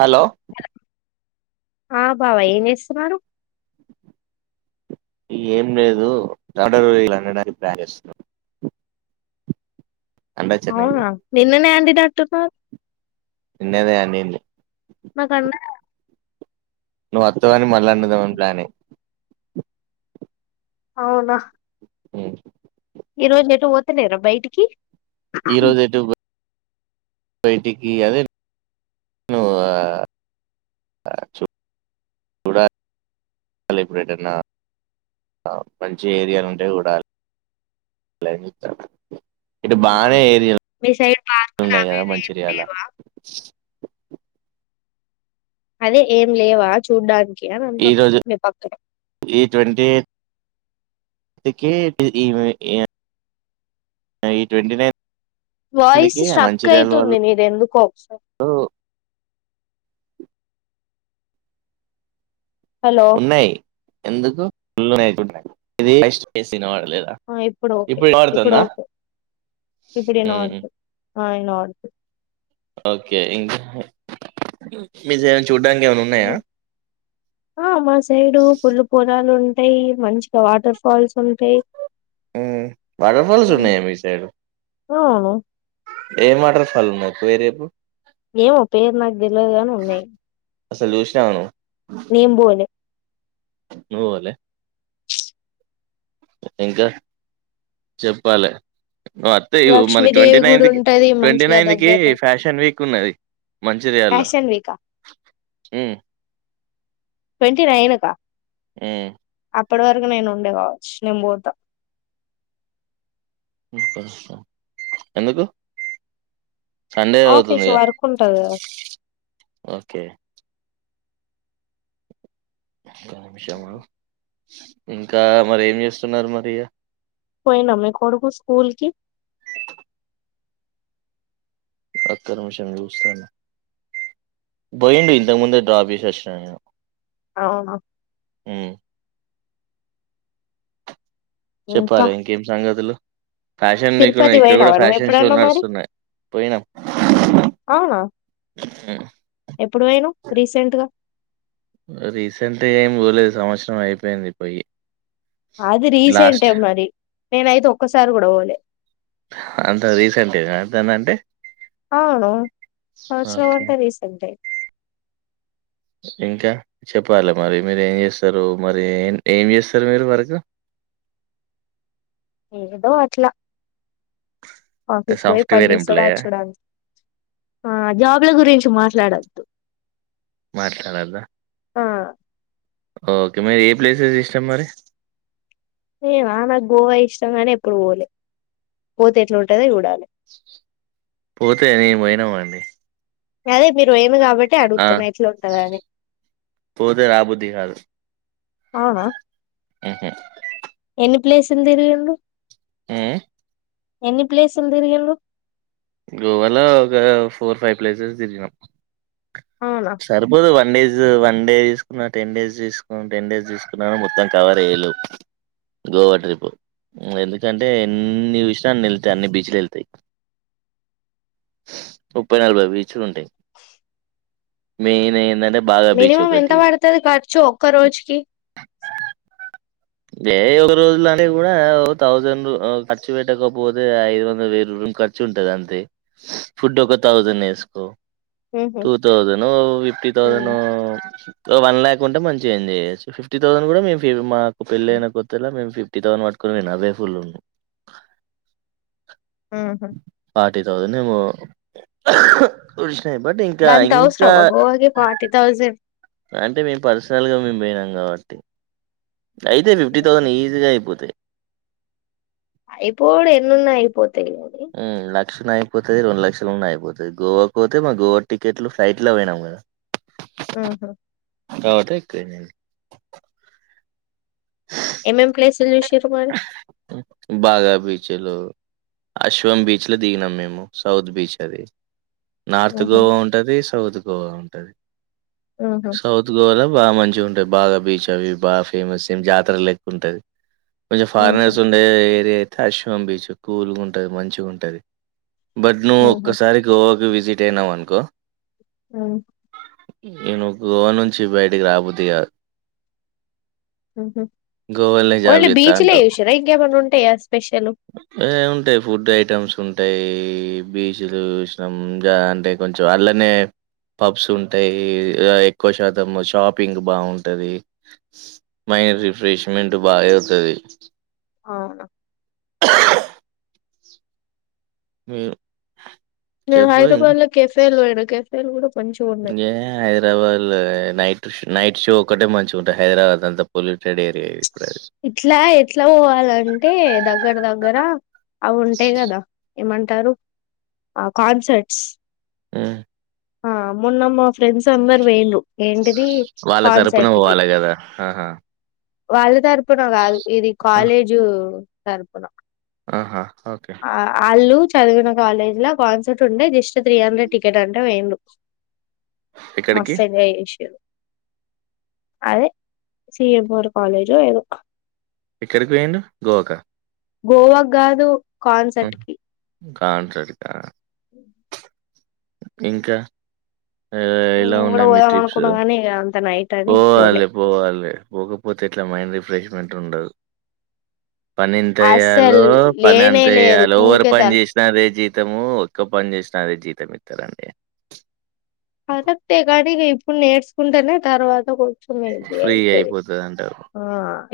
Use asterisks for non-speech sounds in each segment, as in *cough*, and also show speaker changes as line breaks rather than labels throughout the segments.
Hello
ఆ బావ ఏం చేస్తున్నారు
ఏం లేదు *inaudible* చేస్తు చెన్నైలో
అవునా నిన్ననే అంటిడి డాక్టర్ పార్
నిన్ననే అనిండు
నాకు అన్న
నువ్వు వత్తవని మళ్ళ *inaudible* ప్లానింగ్
అవునా
మ్
ఈ రోజు ఎటు పోతలేర బయటికి
ఈ రోజు ఎటు బయిటికి అదే ఆ చూ చూడలీ అసలు ఇప్పుడు ఏదన్నా మంచి ఏరియాలు ఉంటే కూడా ఇటు బానే
ఉమ్.
ఏరి
మీ సైడ్ పార్కులు
ఉన్నాయి
అవి
కదా
ఇవి ఏం
మంచిర్యాల
లేవా అదే ఏం లేవా చూడ్డానికి
ఈ
ఉంటున్న
రోజు
మీ పక్కనా
అందుకే ఈ ట్వంటీ నైన్
వాయిస్ స్ట్రక్ అయితుంది
వాళ్ళు
నీది ఎందుకో హలో
ఉన్నాయి ఎందుకు *unintelligible* ఇనపడది
ఆ ఇప్పుడు ఓకే ఇప్పుడు ఓకే ఇప్పుడ ఇనా
హ్మ్.
వడు ఆ ఇనపడుతుంది
ఓకే ఇంకా చూడ్డానికి ఏమైనా ఉన్నాయా?
ఆ మా సైడు ఫుల్ పొలాలు ఉంటాయి మంచిగా వాటర్ ఫాల్స్ ఉంటాయి
వాటర్ఫల్స్ ఉనయా మీ సైడ్
ఆ అవును
ఏ వాటర్ ఫాల్స్ ఉన్నాయ్ పేరు చెప్పు
ఏమో పేరు నాకు తెల్వదు గాని ఉన్నాయి
అసలు చూసినవా నువు
నేంబోలే
నువ్వు పోలే ఇంకా చెప్పాలే అత్తే ఇ మరి ట్వంటీ
లక్ష్మీదేవి గుడి
నైన్త్ కి
ఉంటది
ట్వంటీ
మంచిగా
నైన్త్ కి
దగ్గరనే
ఫ్యాషన్ వీక్ ఉన్నది మంచింర్యాల్ లో
ఫ్యాషన్ వీకా ట్వంటీ నైనుకా
ఊ
అప్పటి వరకు నేను ఉండ కావచ్చు నేను పోత
ఎందుకు సండే
ఆఫీస్
అవుతుంది గా
వర్క్ ఉంటది కదా
ఓకే ఒక నిమిషము ఆగు ఇంకా మరీ ఏం చేస్తున్నారు మరి
పోయిండ మీ కొడుకు స్కూల్ కి
అకనిమిషం చూస్తాను పోయిడు ఇంతకు ముందే డ్రాప్ చేసచ్చిన నేను
అవును
హ్మ్.
ఇంకా
చెప్పలే ఇంకేం సంగతులు ఫ్యాషన్ మీకున్నా
తిరుపతి
ఇక్కడ కూడా
పోయినావా నువ్వు
ఫ్యాషన్
ఎప్పుడన్నా
షోలు
మరి
నడుస్తున్నాయి పోయినా
అవునా ఎప్పుడు పోయినావ్ రీసెంట్గా
రీసెంట్గా ఏం పోలేదు సంవత్సరం అయిపోయింది పోయి
అది రీసెంట్
లాస్ట్
ఏ మరి నేనయితే ఒక్కసారి కూడా పోలే
అంత రీసెంట్ గాన ఎంతందంటే
అవును సంవత్సరం అంటే రీసెంట్ ఏ
ఇంకా చెప్పాలి మరి మీరు ఏం చేస్తారు మరి ఏం ఏం చేస్తారు మీరు వర్క్
*unintelligible* ఏదో అట్లా ఆఫీస్ పోయి పని
సాఫ్ట్వేర్
చేసుడా
ఎంప్లాయా?
అచ్చుడ అంతే ఆ జాబ్ల గురించి మా ట్లాడద్దు
మాట్లాడద్ద
ఆ
ఓకే మీరే ఏ ప్లేసెస్ ఇష్టాం మరి
మీ మా నాకు గోవా ఇష్టంగానే ఎప్పుడు పోలే పోతే ఎట్లుంటందో చూడాలి
పోతే నేం పోయినమండి
అదే మీరు ఏమి కాబట్టి అడుగుతున్న ఇట్లా ఉంటందని
పోతే రాబుద్ది కాదు
అవునా
ఉహు
ప్లేస్ ఎంతిరిగిండ్రు
ఉమ్మ్
ఎన్ని ప్లేస్లు తిరిగిళ్లు
గోవాల ఒక ఫోర్ ఫైవ్ ప్లేసెస్ తిరిగినాం
అవునా
సరిపోదు వన్ డేజ్ వన్ డే తీసుకున్నా టెన్ డేస్ తీసుకు టెన్ డేస్ తిసుకున్నా మొత్తం కవర్ చెయ్యలేవు గోవా ట్రిప్పు ఎందుకంటే ఎన్ని చూసినా అన్ని ఎళ్తాయి అన్ని బీచ్లు ఎళ్తాయి ముప్పై నలబై బీచ్లూంటాయి మెయిన్ ఏందంటే
మినిమమం ఎంత పడుతది ఖర్చు ఒక్క రోజుకి
వే ఒగా రోజులనేే కూడా ఒ తౌసండ్ ఖర్చు పెట్టకపోతే ఐదు వంద వే రూమ్ ఖర్చు ఉంటది అంతే ఫుడ్ ఒక థౌసండ్ ఎసుకో
ఉహు
టూ థౌసేండ్ నో ఫిఫ్టీ తౌసనో
ఉహు
ఓ వన్ ల్యాక్ ఉంటే మంచిగా ఎంజాయ్ చేయ్యచ్చు ఫిఫ్టీ థౌండ్ మే మాకు పెళ్ళ అయిన కొత్తలా మేం ఫిఫ్ టి థౌసండ్ పట్టుకొని పోయిన అవ్వే ఫుల్
ఆహా
ఫార్టీ థౌజండ్ ఏమో ఒడష్ నై బట్ ఇంకా
గంత
ఇంకా
అవసరమా గోవాకి ఫార్టీ థౌజండ్
అంటే మేము పర్సనల్ గా మేము బోయినాం కాబట్టి అయితే ఫిఫ్టీ
ఉహు
థౌసండ్ ఈజీగా అయిపోతాయి
అయిపోడు ఎన్నున్నా అయిపో
ఉమ్ లక్ష ఉన్న అయిపోతది రెండు లక్షలున్నా అయిపోతది గోవాకు పోతే మా గోవా టికెట్లు ఫ్లైట్ల పోయినాం కదా
ఉహు
కావట్టే ఎక్కువైన్నాయి
ఎం ఎం ప్లేస్లు చూషిరు మరి
చేలో అశ్వం బీచ్ ల దిగినం మేము సౌత్ బీచ్ అది నార్త్
ఉహు
గోవా ఉంటది సౌత్ గోవా ఉంటది
ఉహు
సౌత్ గోవాల బాగా మంచిగా ఉంటాయి బాగా బీచ్ అవి బాగా ఫేమస్ ఏం జాతర లెక్క ఉంటాది కొంచెం
ఉహు
ఫారినర్స్ ఉండే ఏరియా అయితే అశ్వం బీచ్ కూల్గా ఉంటది మంచిగా ఉంటది బట్ నువ్వు
ఉహు
ఒక్కసారి గోవాకి విజిట్ అయినావనుకో
ఉమ్
ఇగా నువ్ గోవా నుంచి బయటికి రాబోద్దిగాదు
ఉహు
గోవల్నే జాబ్
ఓన్లీ
చేత్తా
బీచ్లే
అంటావ్
చూసిర్రా ఇంకేమన్నా ఉంటాయా స్పెషల్
ఏముంటాయ్ ఫుడ్ ఐటమ్స్ ఉం అంటే బీచ్లు చూసినం అంటే కొంచెం అల్లనే పబ్స్ ఉంటాయి ఎక్కువ శాతం షాపింగ్ బాగుంటది మైండ్ రిఫ్రెష్మెంట్ బాగా అయితది
అవున
మీర్
నేను
చెప్పు ఇంకా
హైదరాబాద్ లో కెఫేలు పోయిన కెఫేలు కూడా మంచిగా ఉన్నాయి
ఇంకే హైదరాబాద్ లో నై నైట్ షో ఒకటే మంచిగా ఉంటంది హైదరాబాద్ అంతా పొల్యూటెడ్ ఏరియాయిది
ఇట్లా ఎట్లా పోవాలంటే దగ్గర దగ్గర అ ఉంటాయి కదా ఏమంటారు ఆ కాన్సర్ట్స్
ఆ
ఆ మొన్న మ ఫ్రెండ్స్ అందరు వెేఇల్లు ఏం టిది
వాళ్ళ తరపున
కంసార్టుకి
పోవాలే కదా ఆహా
వాళ్ళ తరపున కాదు ఇది
ఆ
కాలేజు తరపున
ఆహా ఓకే
వాళ్ళు చదివిన కాలేజ్ లో కాన్సర్ట్ ఉండే జిస్ట్ త్రీ హండ్రెడ్ టికెట్ అంటే పొఇండ్రు
ఎక్కడికి
మస్తు ఎంజాయ్ చేసిర్రు అదే సిీఎంర్ కాాలేజో ఏదో
ఇక్కడికి పోయిండు గోవాకా
గోవాకు కాదు కాన్సెర్ట్ కి
కంసార్టకా
అ
ఇంకా ఏ ఎలా
నేను కూడా
ఉన్నాయి
పోదాం
మీ ్రిప్స్
అనుకున్నా గానీ ఇగ అంత నైట్ అని పోలే
పోవాలే పోవాలే పోకపోతే ఎట్లా మైండ్ రిఫ్రెష్మెంట్ ఉండదు పని ఎంత
అస్సలు
వయ్యాలో పని
లేనే
అంతె
లేదు
చెయ్యాలె ఓవర్
ఊకే
పని
తల
చేసిన అదే జి తము ఒక్క పని చేసినా అదే జీతం ఇస్తారండి
కర్రెక్ట్ ఎ కానీ ఇగ ఇప్పుడు నేర్చుకుంటేనే తర్వాత కొ చం ఈజీ
ఫ్రీ
అయితది
అయిపోతదంటారు.
ఆ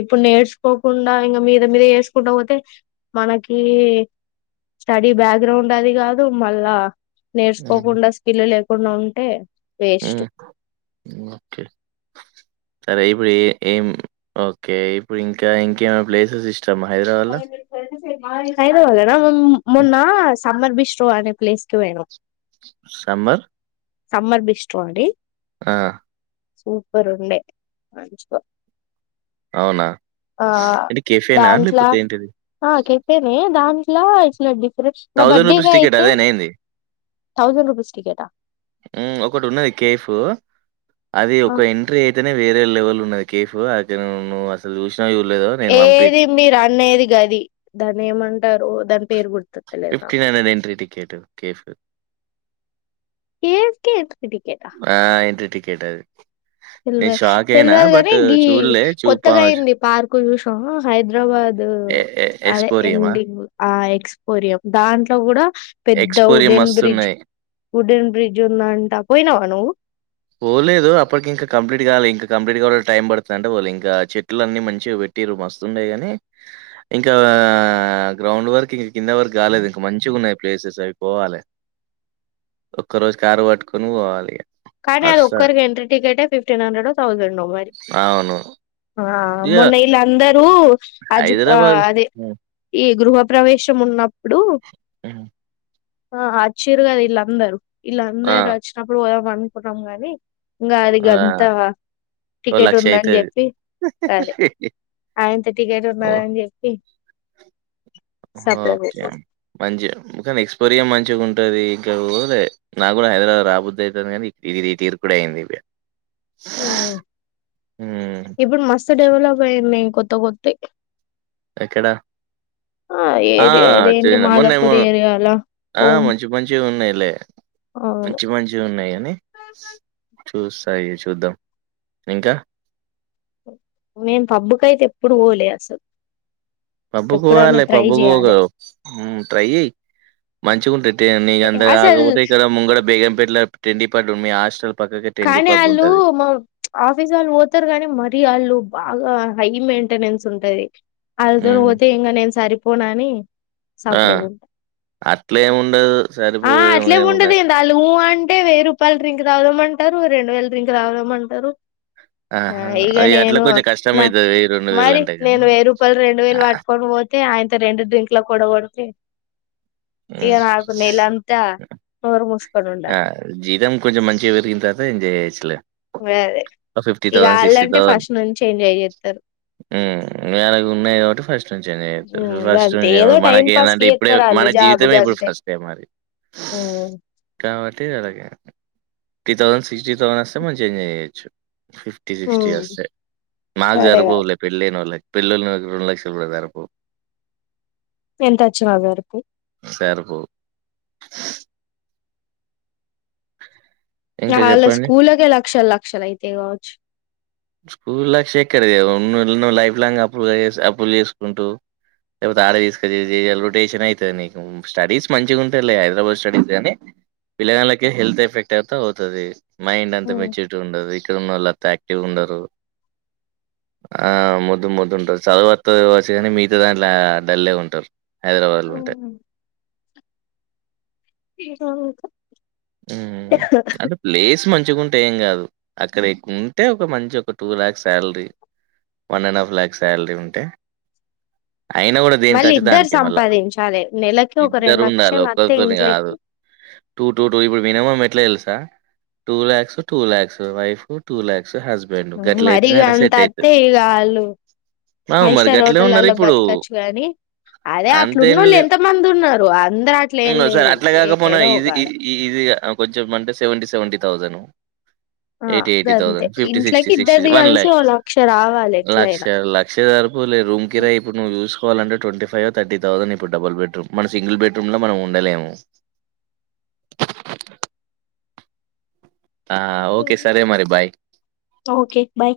ఇప్పుడు నేర్చుకోకుండా ఇంగ మీద మీద వేసుకుంటా పోతే మనకి స్టడీ బ్యాక్ గ్రౌండ్ అది కాదు మళ్ళా నేర్చుకోకుండా స్కిల్ లేకుండా ఉంటే
హు
వేస్ట్
ఓకే సరే ఇప్పుడు ఏ ఏం ఓకే ఇప్పుడు ఇంకా ఇంకేమై ప్లేసెస్ ఇస్ ష్టం హైదరాబాద్ ల
హైదరాబాద్ లన మొన్న సమ్మర్ బిష్్రో అనే ప్లేస్కి పోయినం
సమ్మర్
సమ్మర్ బిస్ట్రిడి
ఆ
సూపర్ ఉంది మంచిగా
అవునా?
ఆ
అంటే కెఫేనా?
దాట్లా
లేపోతే ఏంటిది?
ఆ కేపెనే దాన్ ట్ల ఇట్లా డిఫరెంట్ నా
రూపీస్ టికెట్
బర్త్డేకైతే
అదేనేంది?
థౌసండ్ రూపీస్ టికెట్ ఆ
హు ఒకటి ఉన్నది కేఫ్ అది
ఆ
ఒక ఎంట్రీ అయితేనే వేర్ లెవెల్ ఉన్నది కేఫ్ అక్కడ నువ్ అసలు చూ
ఏది మీరు అనేది గది దాన్ని ఏమంటారు దాని పేరు గుర్
fifteen hundred entry ticket cafe
ఏఫ్ కేక్
ఆ ఎంట్రీ టికెట్ అది నేను
తెల్వద్
షాక్ అయినా.
తెల్వద్
బట్
గని గి
చూడలే. చూపా
కొత్తగా అయింది పార్కు చూసినవా హైదరాబాద్
ఎ ఎ
అదే
ఎక్స్‌పోరియమా?
ఎండింగ్ ఆ ఎక్సపోరియో దాంట్ల కూడా పెద్ద ఉడెన్ బ్
సున్నాై
వుడెన్ బ్రిడ్జ్ ఉందంటా పోయినావా నువ్వు
పోలేదు అప్పటికి ఇంకా కంప్లీట్ కావాలి ఇంకా కంప్లీట్ కావాలి టైం పడుతది అంటే పోలే ఇంక చెట్లు అన్నీ మంచిగా టీర్రు మస్తుండే కానీ ఇంకా గ్రౌండ్ వర్క్ ఇంక కింద వర్క్ కాలేదు ఇంక మంచి వున్నాయి ప్లేసెస్ అవి పోవాలే ఒక్క రోజు కారు పట్టుకొని పోవాలి ఇగ
కానీ అది ఒక్కరికి ఎంట్రీ టికెటే ఫిఫ్టీన్ హండ్రెడో థౌజండో మరి
అవును.
ఆ
ఇగ
మొన్న ఇలందరు అజ్ ఆ
హైదరాబాద్‌లో
అదే
హ్మ్.
ఈ గృహ ప్రవేశం ఉన్నప్పుడు
మ్మ్
ఆ అచ్చిరు కదా వీళందరూ
ఆ!
వీళ్ళందరు వచ్చినప్పుడు పోదాం అనుకున్నాం గాని ఇంగా అది
ఆ!
గంత
ఓ
టికెట్
లక్ష
ఉందని
అయితది.
చెప్పి అదే ఆయంత టికెట్
ఓహ్!
ఉన్నాదని చెప్పి
ఓకే
సప్పుడేక
మంచి కాని ఎక్స్పోరియా మంచిగా ఉంటది ఇంకా పోలే నాకూడా హైదరాబాద్ రాబుద్ది అయితుంది కానీ ఇది తీరు కూడా అయింది ఇవే
మ్మ్ ఇప్పుడు మస్తు డెవలప్ అయింది కొత్త కొత్తయ్
ఎక్కడ ఆ
ఏరి అదేంటి
చేన మొన్నేమో
మాదాపూర్ ఏరియాల
ఆ
కోం
మంచి మంచివి ఉన్నాయిలే
అవును
మంచి మంచి ఉన్నాయి అని చూస్తాయి చూద్దాం ఇంకా
మేం పబ్బుకైతే ఎప్పుడు పోలే అసలు ఎప్పుడన్నా
పబ్బుకుపోవాలే
ట్రై
పబ్బుకోకు
చేయాలె
మ్మ్ ట్రై చేయ్ మంచిగుంటది టే నీకంత
అసల్
కాకపోతే ఇక్కడ ముంగడ బేగంపేట్ల తిండి పట్ ఉన్నాయ్ హాస్టల్ పక్కకే టెండి
కానీ
పబ్
ఆళ్ళు
ఉంటది
మా ఆఫీస్ ఆళ్ళు పోతారు కానీ మరీ ఆళ్ళు బాగా హై మెయింటెనెన్స్ ఉంటది అల్లతోనా
మ్
పోతే ఇంకా నేను సరిపోనాని
ఆ
సపురేట్
అట్లేమి ఉండదు
ఆ
సరిపోయే
అట్లేం ఉండది
ఏముండదు
ఆళ్లు వు అంటే వెయ్యి రూపాయలు డ్రింక్ తాగుదాంమం టారు రెండు వేల డ్రింక్ తాగుదమంటారు ఆ
ఆహా
ఇగ
అది అట్లా
నేను
కొంచెం
నా
కష్టమైతది వెయ్యి రెండు వేలు
మరి
అంటే కాని
నేను వెయ్యి రూపాయలు రెండు వేలు పట్టుకోని పోతే ఆయనతో రెండు డ్రింక్లకు కూడా పడితే ఇగ
మ్
నాకు నెలంతా నోరు ముష్
ఆ జీతం కొంచెం మంచిగా పెరిగినా తర్వాత ఎంజాయ్ చేయొచ్చు లే
అదే ఇక ఆళ్ళంటే ఫస్ట్ నుంచి ఎంజాయ్ ఎంజాయ్ చేత్తారు
హ్మ్మ్ వాళ్ళకి ఉన్నాయి కాబట్టి ఫస్ట్ నుంచి ఎంజాయ్
హ్మ్
చేత్తారు ఫస్ట్
గంతే
నుంచే
ఏదో టైం
మనకి
పాస్ కి
ఏంటంటే ఇప్పుడే
చేత్తరు
మన కి జీవితమే ఇప్పుడు ఫస్ట్ టైమ్ మరి
మ్మ్
కాబట్టి అలాగే ఫిఫ్టీ థౌసండ్ సిక్స్టీ థౌసండ్ వస్తే మంచిగా ఎంజాయ్ చేయొచ్చు ఫిఫ్టీ సిక్స్టీ
హ్మ్
వస్తే మాకు
అదేగా
సరిపోవులే పెళ్ళయిన వోళ్ళకి పిల్లలున్నోలకి రెండు లక్షలు కూడా సరిపోవు
ఎంత వచ్చిన సరిపోవ్
సరిపోవు ఇంకా
ఇగ ఆళ్ళ
జెప్పండి.
స్కూల్లకే లక్షలు లక్షలు అయితాయి కావచ్చు
స్కూలాక్ సెక్కేరచేయవం నువ్ నువ్ లైఫ్ లాంగ్ అప్పుగాచేసి అప్పులు చేసుకుంటూ లేకపోతే ఆడ తీసుకొచ్చాలి రొటేషన్ అయితాది నీకు స్టడీస్ మంచిగా ఉంటాలే హైదరాబాద్ స్టడీస్ గానీ పిల్లగాళ్లకి హెల్త్ ఎఫెక్ట్ అయితే అవుతది మైండ్ అంత
హ్మ్
మెచ్యూరిగా ఉండదు ఇక్కడ ఉన్నోళ్ళు అంత యాక్టివ్ ఉండరు ఆ మోద్దు మోద్దు ఉంటారు చదువు వత్తాది కావచ్చ కానీ మిగతా దాంట్లా డల్లే ఉంటారు హైదరాబాద్లో ఉంటే
ఇంకా నాతో
హ్మ్ అంటే ప్లేస్ మం చిగుంటే ఏంకాదు అక్కడ ఎక్ ఉంటే ఒక మంచి ఒక టూలక్ష్ salary one and half lakh salary ఉంటే అయినా కూడా దేని
మళ్ళీ
ఖర్చు
ఇద్దరు
దానికే మళ్ళా
సంపాదించాలే నెలకి ఒక రెండు
ఇద్దరు ఉండాలా
లక్షలు అత్తే
ఒకళ్ళతోని కాదు
ఇంట్లకి
టు టు టు ఇప్పుడు, మినిమం ఎట్ల తెలుసా, two lakhs two lakhs, wife కు టు ల్యాక్,
మ్మ్ మరి గంతా అత్తే ఇగ ఆళ్ళు,
ఆ!
ఫైవ్
మరి
స్టార్
గట్లే
హోటలల్లొ
ఉన్నరిప్పుడు.
బతకచ్చు గాని అరే
అంతేం
అట్లున్నొళ్ళు
లేదు
ఎంత మంది ఉన్నారు అందరూ అట్లేం లేరు ఏడో ఒకాడ,
ఈ ఈజీగ అ కొంచెం అంటె, సెవెంటి సెవెంటి థౌజను
*inaudible* ఆ గంతె,
సిక్స్టీ
ఇంట్లకి
సిక్స్టీ
ఇద్దరిది
వన్
కలిసి
ల్యాక్
ఓ లక్ష రావాలె ఎట్లయిన,
అంటె, రూమ్ కిరాయ్ ఇప్పుడు నువ్ juice *unintelligible* twenty five thirty thousand ఇప్పుడ్ డబల్ బెడ్ రూమ్, మన సింగిల్ బెడ్రూమ్ లో మనం ఉండలేము. మాటలు అర్థం కాలేదు ఆ ఓకె సరె మరి బాయ్,
ఓకే బాయ్